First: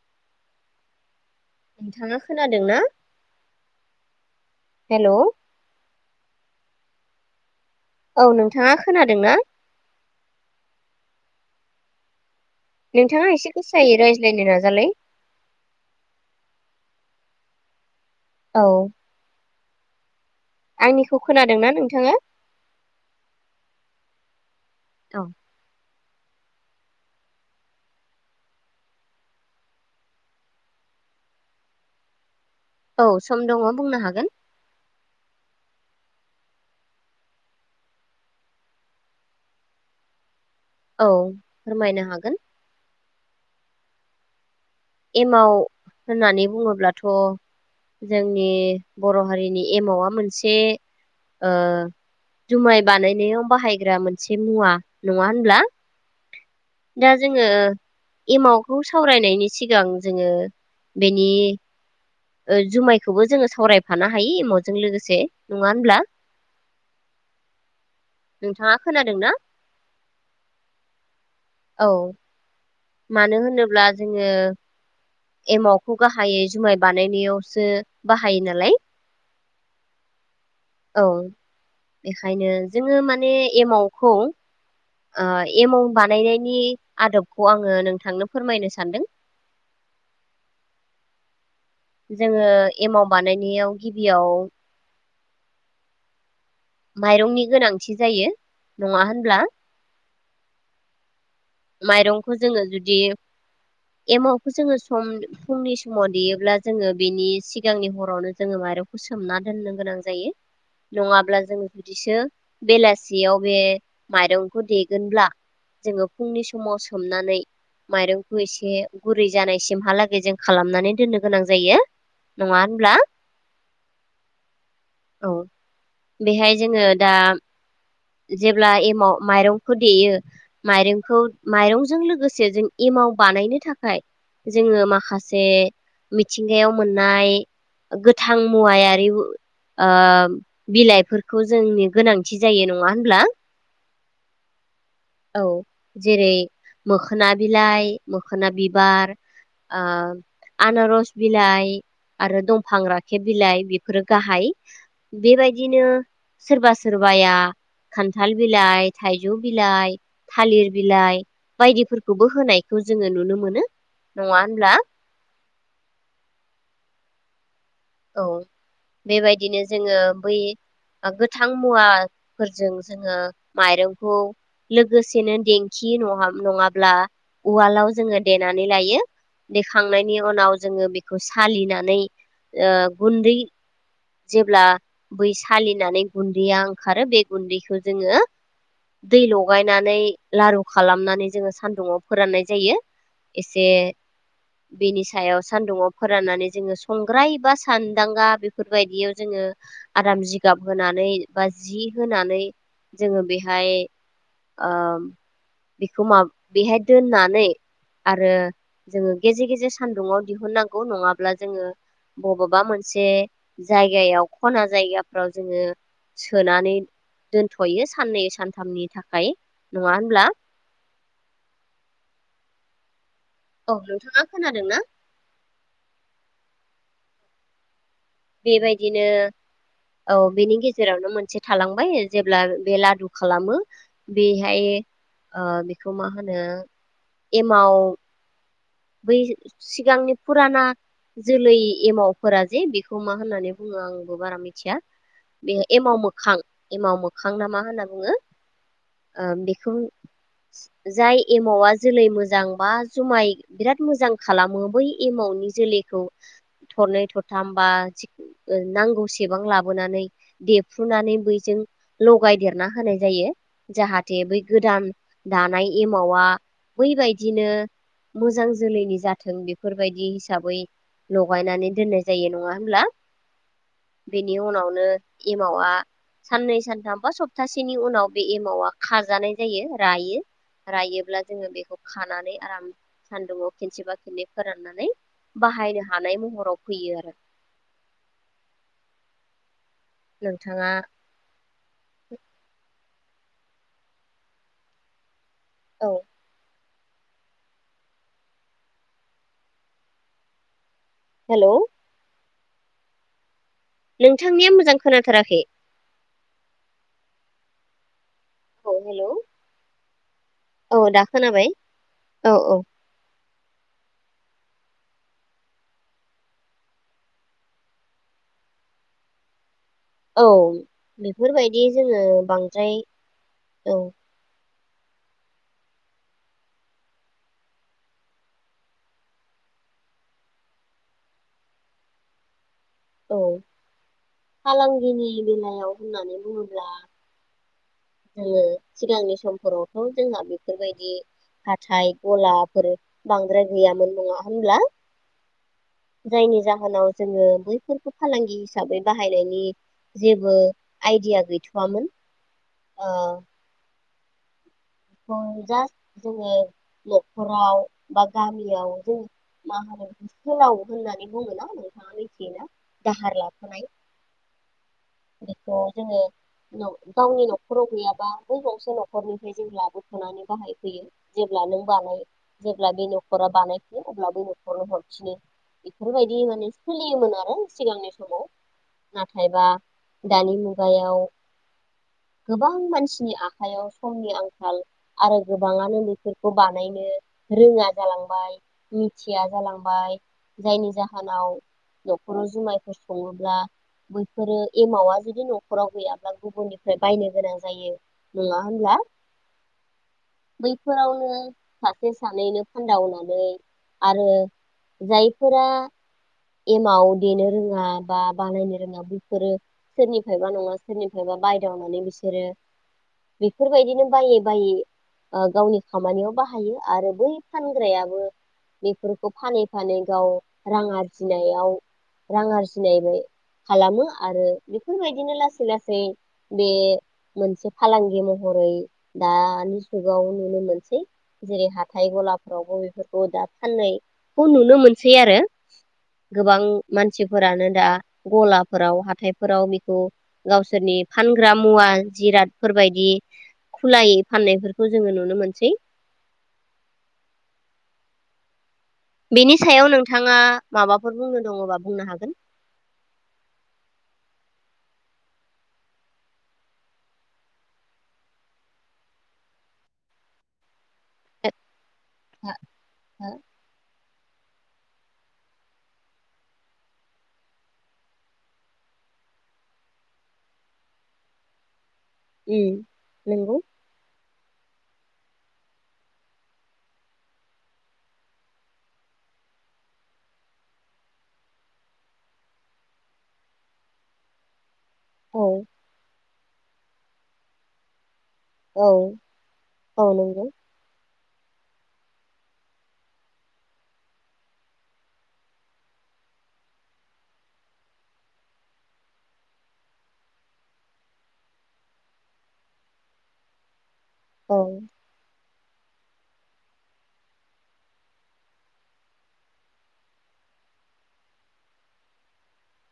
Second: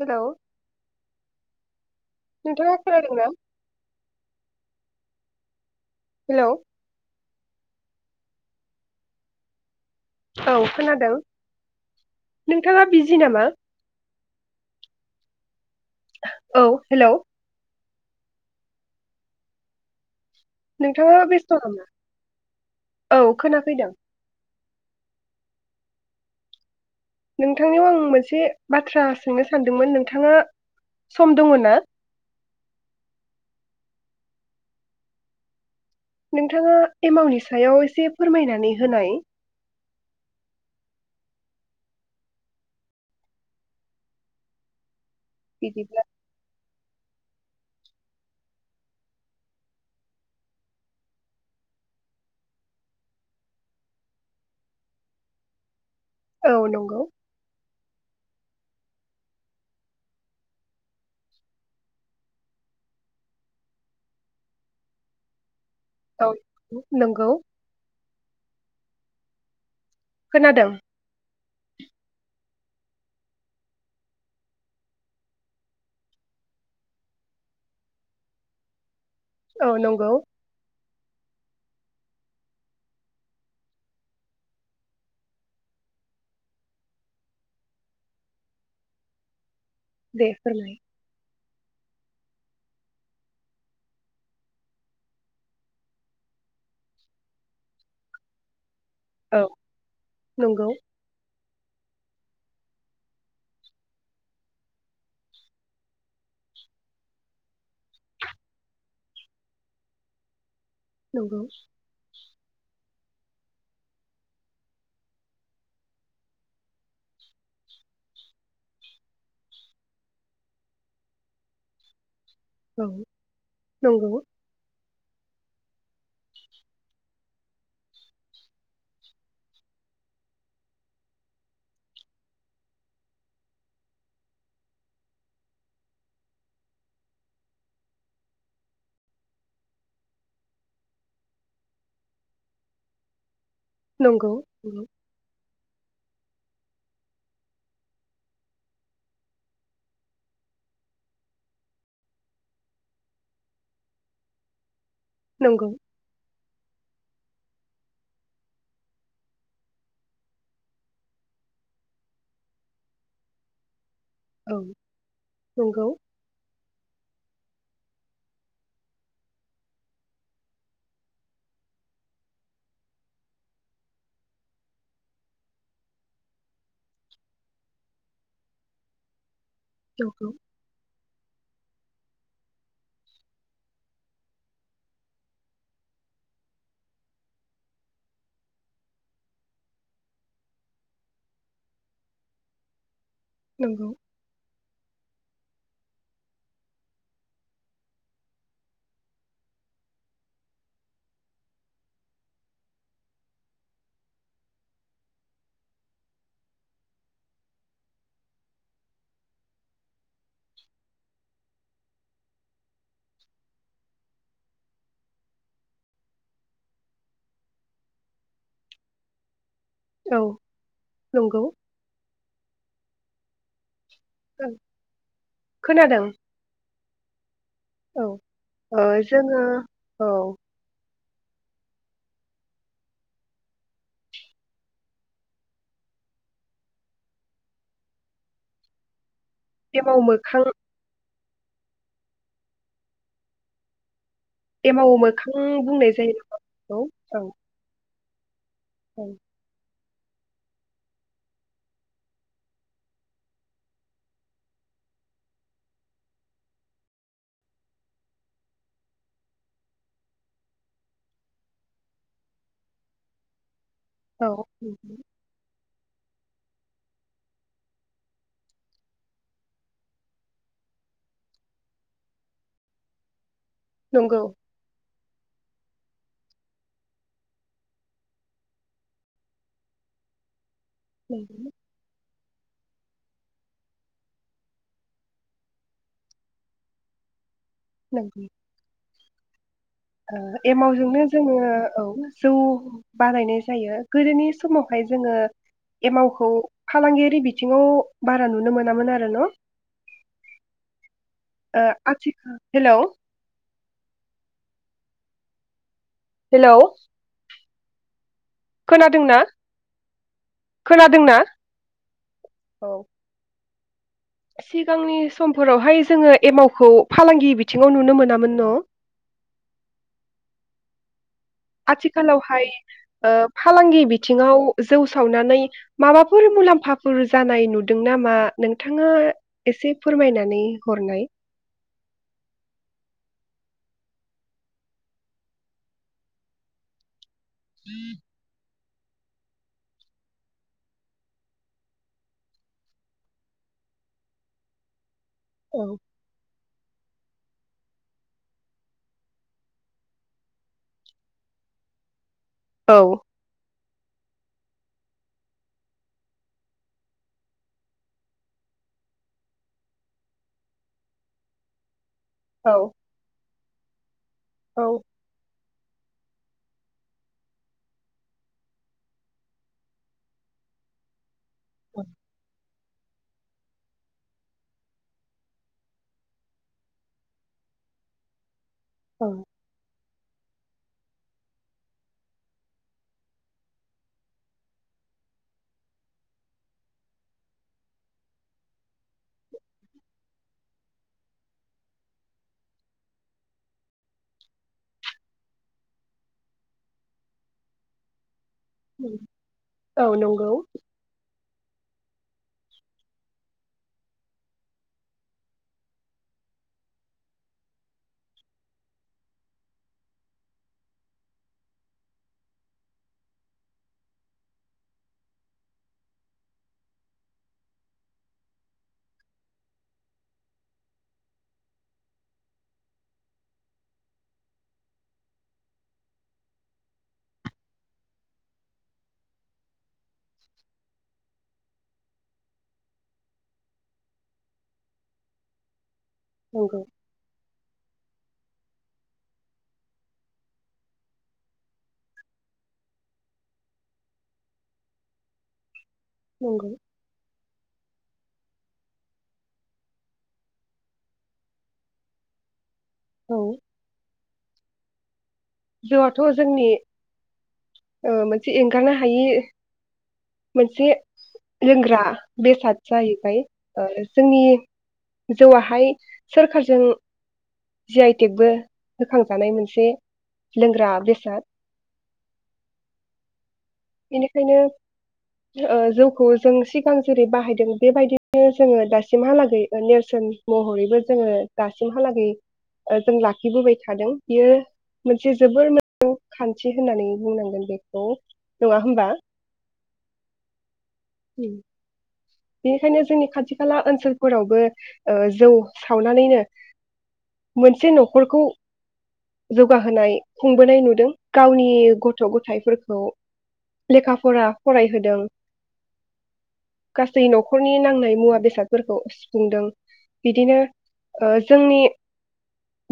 हेल' नोंथाङा खोनादों ना हेल' हेलौ औ नोंथाङा खोनादों ना? औ खोनादों। बिजि नोंथाङा नामा एसे गोसायै राय ज्लायनो नाजालाय। औ हेलौ औ आंनिखौ नोंथाङा बेस्थ' खोनादोंना नामा? नोंथाङा औ खोनाफैदों। औ नोंथांनियाव आं मोनसे बाथ्रा सोंनो सानदोंमोन नोंथाङा सम दङ ना? औ सम दङ बुंनो हागोन। नोंथाङा एमाउनि सायाव एसे फोरमायनानै होनाय? औ फोरमायनो हागोन। एमाव बिदिब्ला होननानै बुङोब्ला थ' जोंनि बर' हारिनि एमावआ मोनसे ओ जुमाय बानायनायाव बाहायग्रा मोनसे मुवा नङा होनब्ला? औ नंगौ दा जोङो एमावखौ सावरायनायनि सिगां जोङो बेनि जुमायखौबो जोङो सावरायफानो हायो एमावजों लोगोसे नङा होनब्ला? औ नंगौ नोंथांङा खोनादों ना? खोनादों। औ मानो होनोब्ला जोङो एमावखौ गाहायै जुमाय बानायनायावसो बाहायो नालाय। औ नंगौ औ बेखायनो जोङो माने एमावखौ ओ एमाउ बानायनायनि आदबखौ आङो नोंथांनो फोरमायनो सानदों। दे फोरमाय। जोङो एमाव बानायनायाव गिबियाव माइरंनि गोनांथि जायो। नङा औ होनब्ला? नंगौ माइरंखौ जोङो जुदि एमावखौ जोङो सम फुंनि समाव देयोब्ला जोङो बेनि सिगांनि हरावनो जोङो माइरंखौ सोमना दोननो गोनां जायो। नंगौ नङाब्ला जोङो बिदिसो बेलासियाव बे माइरंखौ देगोनब्ला जोङो फुंनि समाव सोमनानै माइरंखौ एसे गुरै जानायसिमहालागै जों खालामनानै दोननो गोनां जायो। नङा औ होनब्ला नंगौ। औ बेहाय जोङो दा जेब्ला एमाव माइरंखो देयो माइरंखौ माइरंजों लोगोसे जों एमाव बानायनो थाखाय जोङो माखासे मिथिंगायाव मोननाय गोथां मुवायारि ओ बिलाइफोरखौ जोंनि गोनांथि जायो नङा नङा होनब्ला? नांगौ औ जेरै मोखोना बिलाइ मोखोना बिबार ओ आनारस बिलाइ आरो दंफां राखेब बिलाइ बेफोरो गाहाय। नंगौ बेबायदिनो सोरबा सोर बाया खान्थाल बिलाइ, थाइजौ बिलाइ, थालिर बिलाइ बायदिफोरखौबो होनायखौ जोङो नुनो मोनो। नङा औ होनब्ला नंगौ। औ बेबायदिनो जोङो बै गोथां मुवाफोरजों जोङो माइरंखौ लोगोसेनो देंखि नङाब्ला उवालाव जोङो देनानै लायो। देखांनायनि नंगौ उनाव जोङो बेखौ सालिना नै ओ गुन्दै जेब्ला बै सालिनानै गुन्दैया ओंखारो बे गुन्दैखौ जोङो दै लगायनानै लारु खालामनानै जोङो सानदुंआव फोराननाय जायो। एसे नंगौ बेनि सायाव सान्दुुंआव फोराननानै जोङो संग्राय बा सानदांगा बे बेफोरबायदियाव जोङो आराम जिगाब होनानै बा जि होनानै जोङो बेहाय ओ बेखौ मा-बेहाय दोननानै आरो जोङो गेजे गेजे सानदुंआव दिहुननांगौ नङाब्ला जोङो बबबा मोनसे जायगायाव खना जायगाफ्राव जोङो सोनानै दोनथ'यो साननै सानथामनि थाखाय। नङा होनब्ला नंगौ औ नंगौ औ नोंथाङा औ खोनादों ना? खोनादों औ ओ बेबायदिनो जोङो औ बेनि गेजेरावनो मोन से थालांबाय जेब्ला बे लादु खालामो बेहाय ओ बेखौ मा होनो एमाव बै एमाव सिगांनि मोखां फुराना जोलै एमावफोरा जे बेखौ मा होननानै बुङो आं बारा मिथिया एमाव मोखां बे बुंनाय एमाव जायो मोखां नामा एमाव बेखौ औ मोखां ना मा होनना बुङो ओ औ बेखौ जाय एमावा जोलै मोजां बा जुमाय बिराद मोजां खालामो बै एमावनि जोलैखौ थ'रनै थ'रथाम बा नांगौसेबां लाबोनानै देफ्रुनानै बैजों लगायदेरना होनाय जायो। जाहाथे औ बै गोदान दानाय एमावा बैबायदिनो मोजां जोलैनि जाथों बेफोरबायदि हिसाबै लगायनानै दोननाय जायो नङा होमब्ला। नंगौ बेनि उनावनो एमावा साननै सानथाम बा सप्तासेनि उनाव बे एमावा खाजानाय जायो रायो। रायोब्ला जोङो नंगौ बेखौ खानानै आराम सान्दुंङाव खनसेबा खननै फोराननानै बाहायनो हानाय महराव फैयो आरो। नंगौ ओ नोंथाङा एमावजोंनो जोङो औ जौ बारायनाय जायो गोदोनि समावहाय जोङो औ एमावखौ फालांगियारि बिथिङाव बारा नुनो मोनामोन आरो न? हेलौ ओ आथिखा हेलौ नोंथांनिया मोजां खोनाथाराखै हेलौ औ हेलौ खोनादोंना औ दा खोनादोंना? खोनाबाय औ सिगांनि समफोरावहाय जोङो एमावखौ फालांगि बिथिङाव नुनो मोनामोन न? औ बेफोरबायदि जोङो आथिखालावहाय बांद्राय ओ औ फालांगि बिथिङाव जौ सावनानै माबाफोर मुलाम्फाफोर जानाय नुदों नामा नोंथाङा एसे फोरमायनानै हरनाय? औ फालांगिनि बेलायाव होननानै बुङोब्ला जोङो सिगांनि समफोरावथ' जोंहा बेफोरबायदि हाथाइ गलाफोर बांद्राय गैयामोन नङा होमब्ला? औ जायनि जा होनाव जोङो बैफोरखौ फालांगि हिसाबै बाहायनायनि जेबो आइडिया गैथ'वामोन। औ औ जास जोङो न'खराव बा गामियाव जों मा होनो सोलाव होननानै बुङोन' नोंथाङा मि थियो ना दाहार ला थानाय औ बेखौ जोङो न' गावनि न'खराव गैयाबा बै गंसे न'खरनिफ्राय जों ला बुफुनानै बाहायफैयो। जेब्ला नों औ बानाय जेब्ला बे न'खरा बानायफिनो अब्ला बे न'खरनो हरफिनो बेफोरबायदि माने सोलियोमोन आरो सिगांनि समाव। नाथायबा दानि मुगायाव गोबां मानसिनि आखायाव समनि आंखाल आरो गोबाङानो बेफोरखौ बानायनो रोङा जालांबाय मिथिया जालांबाय जायनि जाहोनाव न'खराव जुमायफोर सङोब्ला बैफोरो एमावा जुदि न'खराव गैयाब्ला गुबुननिफ्राय बायनो गोनां जायो। नङा होमब्ला? औ नंगौ। नो सासे सानैनो फानदावनानै आरो जायफोरा एमाव देनो रोङा बा बानायनो रोङा बैफोरो सोरनिफ्रायबा नङा सोरनिफ्रायबा बायदावनानै बिसोरो बेफोरबायदिनो बायो। बायि ओ गावनि खामानियाव बाहायो आरो बै फानग्रायाबो बेफोरखौ फानै फानै गाव रां आरजिनायाव रां आरजिनायबो खालामो आरो बेफोरबायदिनो लासै लासै बे मोनसे फालांगि महरै दानि जुगाव नुनो मोनसै जेरै हाथाय गलाफोरावबो बेफोरखौ दा फाननायखौ नुनो मोनसै आरो गोबां नंगौ मानसिफोरानो दा गलाफोराव हाथायफोराव बेखौ गावसोरनि फानग्रा मुवा जिरादफोरबायदि खुलायै फाननायफोरखौ जोङो नुनो मोनसै। नोंगौ। बेनि सायाव नोंथाङा माबाफोर बुंनो दङबा बुंनो हागोन। औ जौआथ' जोंनि ओ मोनसे एंगारनो हायि मोनसे लोंग्रा बेसाद जाहैबाय। जोंनि जौआहाय सोरखारजों जि आइ टेक बो होखांजानाय मोनसे लोंग्रा बेसाद उम नंगौ बेनिखायनो ओ जौखौ जों सिगां जेरै बाहायदों बेबायदिनो जोङो दासिमहालागै नेरसोन महरैनो जोङो दासिमहालागै जों लाखिबोबाय थादों बियो मोनसे औ जोबोर [unintelligible] खान्थि होननानै बुंनांगोन बेखौ। नङा औ होमबा औ नोंगौ उम। बेनिखायनो जोंनि खाथि खाला ओनसोलफोरावबो जौ सावनानैनो मोनसे न'खरखौ जौगाहोनाय खुंबोनाय नुदों गावनि गथ' गथायफोरखौ। लेखा फरा औ फरायहोदों। गासै न'खरनि नांनाय मुवा बेसादफोरखौ सुफुंदों बिदिनो जोंनि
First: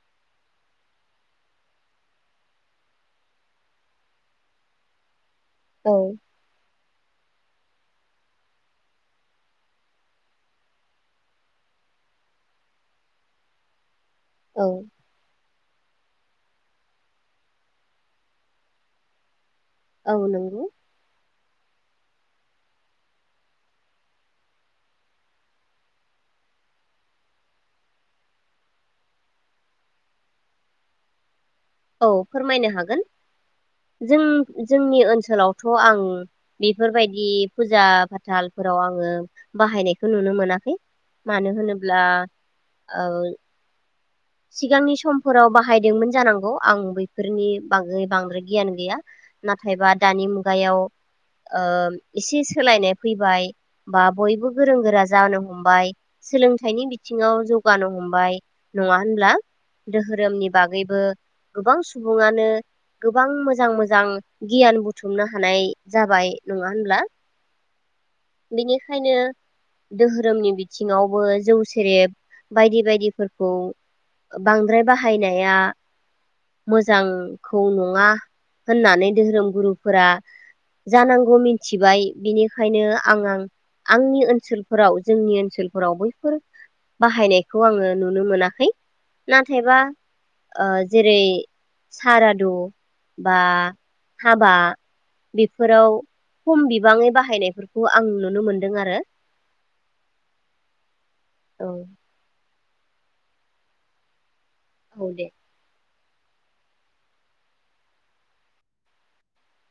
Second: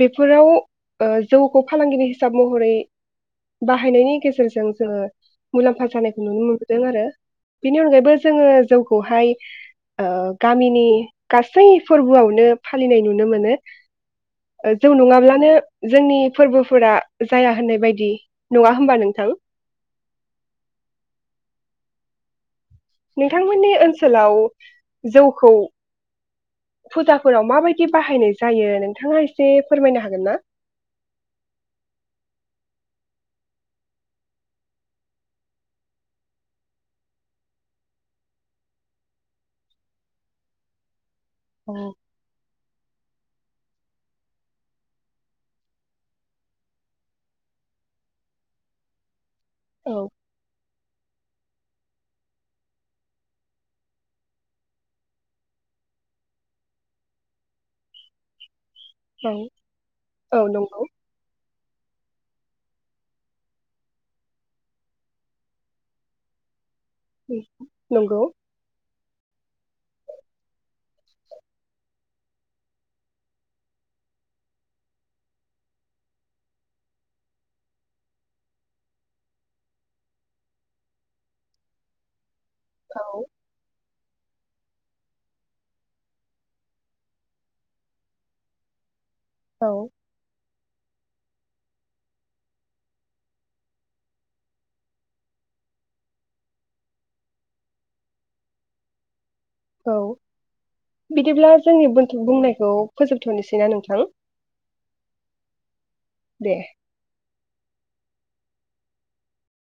बेफोराव जौखौ फालांगिरि हिसाब महरै बाहायनायनि गेजेरजों जोङो। मुलाम्फा औ जानायखौ नुनो मोनो। आरो बिनि अनगायैबो जोङो जौ खौहाय गामिनि गासै फोरबोआवनो फालिनाय नुनो मोनो। औ ओ जौ नङाब्लानो जोंनि फोरबोफोरा जाया होननाय बायदि नङा होमबा नोंथां? औ नंगौ नोंथांमोननि ओनसोलाव जौखौ फुजाफोराव माबायदि बाहायनाय जायो नोंथाङा एसे फोरमायनो हागोन ना? औ फोरमायनो हागोन जों जोंनि ओनसोलावथ' आं बेफोरबायदि फुजा फाथालफोराव आङो बाहायनायखौ नुनो मोनाखै। मानो औ होनोब्ला सिगांनि समफोराव बाहायदोंमोन जानांगौ। आं बैफोरनि बागै बांद्राय गियान गैया। नाथायबा औ दानि मुगायाव एसे सोलायनाय फैबाय बा बयबो गोरों गोरा जानो हमबाय सोलोंथाइनि बिथिङाव जौगानो हमबाय। नङा होनब्ला औ औ दोहोरोमनि नंगौ बागैबो गोबां सुबुङानो गोबां मोजां मोजां गियान बुथुमनो हानाय जाबाय नङा होनब्ला नंगौ। ओंखायनो दोहोरोमनि बिथिङावबो जौ सेरेब बायदि बायदिफोरखौ बांद्राय बाहायनाया मोजांखौ नङा होननानै धोरोम गुरुफोरा जानांगौ मिथिबाय बिनि ओंखायनो औ आं आं आंनि ओनसोलफोराव जोंनि ओनसोलफोराव बैफोर बाहायनायखौ आङो नुनो मोनाखै। औ नाथायबा जेरै सारादु बा हाबा बेफोराव खम बिबाङै बाहायनायफोरखौ आं नुनो मोनदों आरो। औ बिदिब्ला औ जोंनि बुंनाय खौ फोजोबथ'नोसैना नोंथां। औ दे। दे।